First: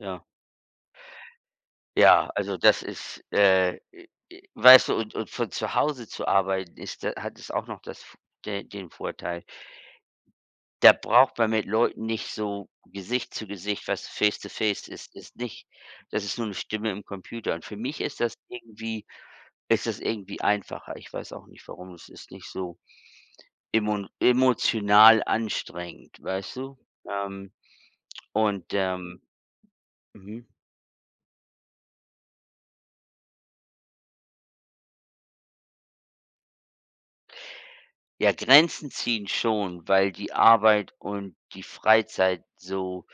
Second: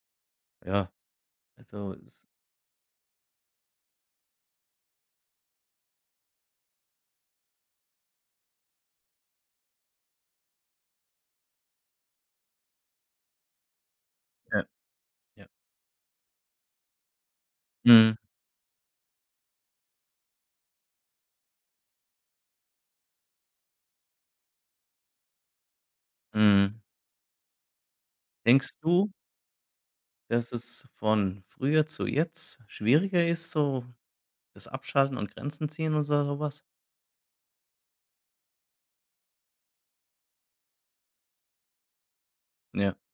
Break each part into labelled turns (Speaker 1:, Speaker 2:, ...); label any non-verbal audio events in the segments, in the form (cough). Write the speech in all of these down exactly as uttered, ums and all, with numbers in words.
Speaker 1: Ja.
Speaker 2: Ja, also, es
Speaker 1: Ja, also, das ist äh, e e weißt du, und und von zu Hause zu arbeiten ist da hat es auch noch das f den den Vorteil da braucht man mit Leuten nicht so Gesicht zu Gesicht, weißt du
Speaker 2: Ja,
Speaker 1: Face-to-Face ist ist
Speaker 2: ja.
Speaker 1: nicht das ist nur 'ne Stimme im Computer und für mich
Speaker 2: Mhm.
Speaker 1: ist das irgendwie ist das irgendwie einfacher. Ich weiß auch nicht warum. Es ist nicht so emon emotional anstrengend, weißt du?
Speaker 2: Mhm.
Speaker 1: Ähm, und,
Speaker 2: Denkst du
Speaker 1: ähm mhm.
Speaker 2: dass es von früher zu jetzt schwieriger ist, so das Abschalten und Grenzen ziehen und sa so was?
Speaker 1: Ja, Grenzen ziehen schon, weil die Arbeit und die Freizeit
Speaker 2: Ja.
Speaker 1: so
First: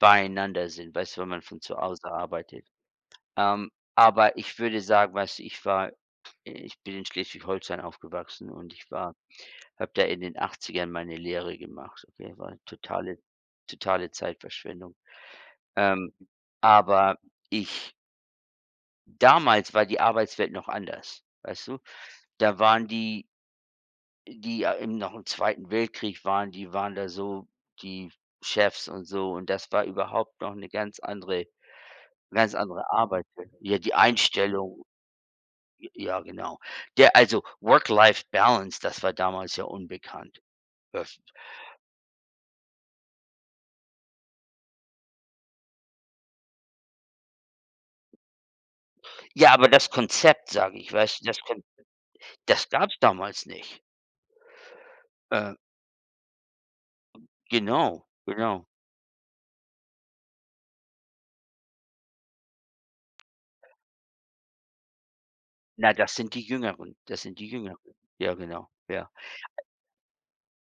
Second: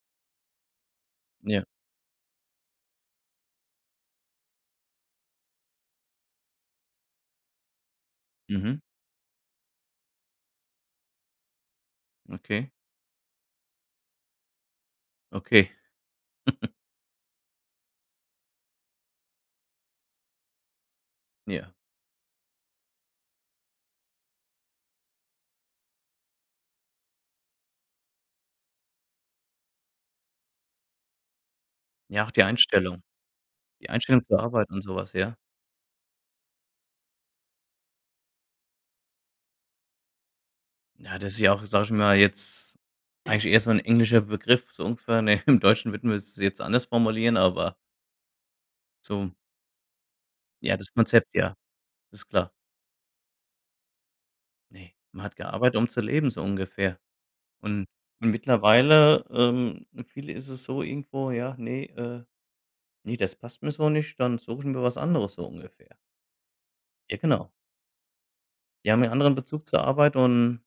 Speaker 1: beieinander sind, weißt du, wenn man von
Speaker 2: Ja.
Speaker 1: zu Hause arbeitet. Ähm, aber ich würde sagen, weißt du, ich war ich bin in Schleswig-Holstein aufgewachsen und
Speaker 2: Mhm.
Speaker 1: ich war habe da in den Achtzigern meine Lehre gemacht, okay? War 'ne
Speaker 2: Okay.
Speaker 1: totale totale Zeitverschwendung.
Speaker 2: Okay.
Speaker 1: Ähm,
Speaker 2: (chuckles)
Speaker 1: aber ich Damals war die Arbeitswelt noch anders, weißt
Speaker 2: Ja.
Speaker 1: du? Da waren die die ja im noch im Zweiten Weltkrieg waren, die waren da so die Chefs und so und das war überhaupt noch 'ne ganz andere
Speaker 2: Ja, auch die
Speaker 1: ganz andere
Speaker 2: Einstellung.
Speaker 1: Arbeitswelt. Ja,
Speaker 2: Die
Speaker 1: die
Speaker 2: Einstellung zur Arbeit und
Speaker 1: Einstellung
Speaker 2: so was, ja?
Speaker 1: j ja, genau. Der also, Work-Life-Balance, das war damals ja unbekannt.
Speaker 2: Ja,
Speaker 1: (unintelligible)
Speaker 2: das ist ja auch, sage ich mal, jetzt eigentlich eher so 'n englischer Begriff so ungefähr, ne? Im Deutschen würden wir es jetzt anders formulieren, aber so
Speaker 1: Ja, aber das Konzept, sage
Speaker 2: Ja, das
Speaker 1: ich, weißt du,
Speaker 2: Konzept,
Speaker 1: das
Speaker 2: ja.
Speaker 1: Konzept,
Speaker 2: Ist klar.
Speaker 1: das gab's damals nicht.
Speaker 2: Ne, man hat
Speaker 1: Äh
Speaker 2: gearbeitet, um zu leben, so ungefähr. Und
Speaker 1: Genau,
Speaker 2: und
Speaker 1: genau.
Speaker 2: mittlerweile, ähm, für viele ist es so irgendwo: „Ja, ne äh, ne, das passt mir so nicht, dann suche ich mir was anderes“, so
Speaker 1: Na,
Speaker 2: ungefähr.
Speaker 1: das sind die Jüngeren.
Speaker 2: Ja,
Speaker 1: Das sind die
Speaker 2: genau.
Speaker 1: Jüngeren. Ja, genau.
Speaker 2: Die haben
Speaker 1: Ja.
Speaker 2: ja anderen Bezug zur Arbeit und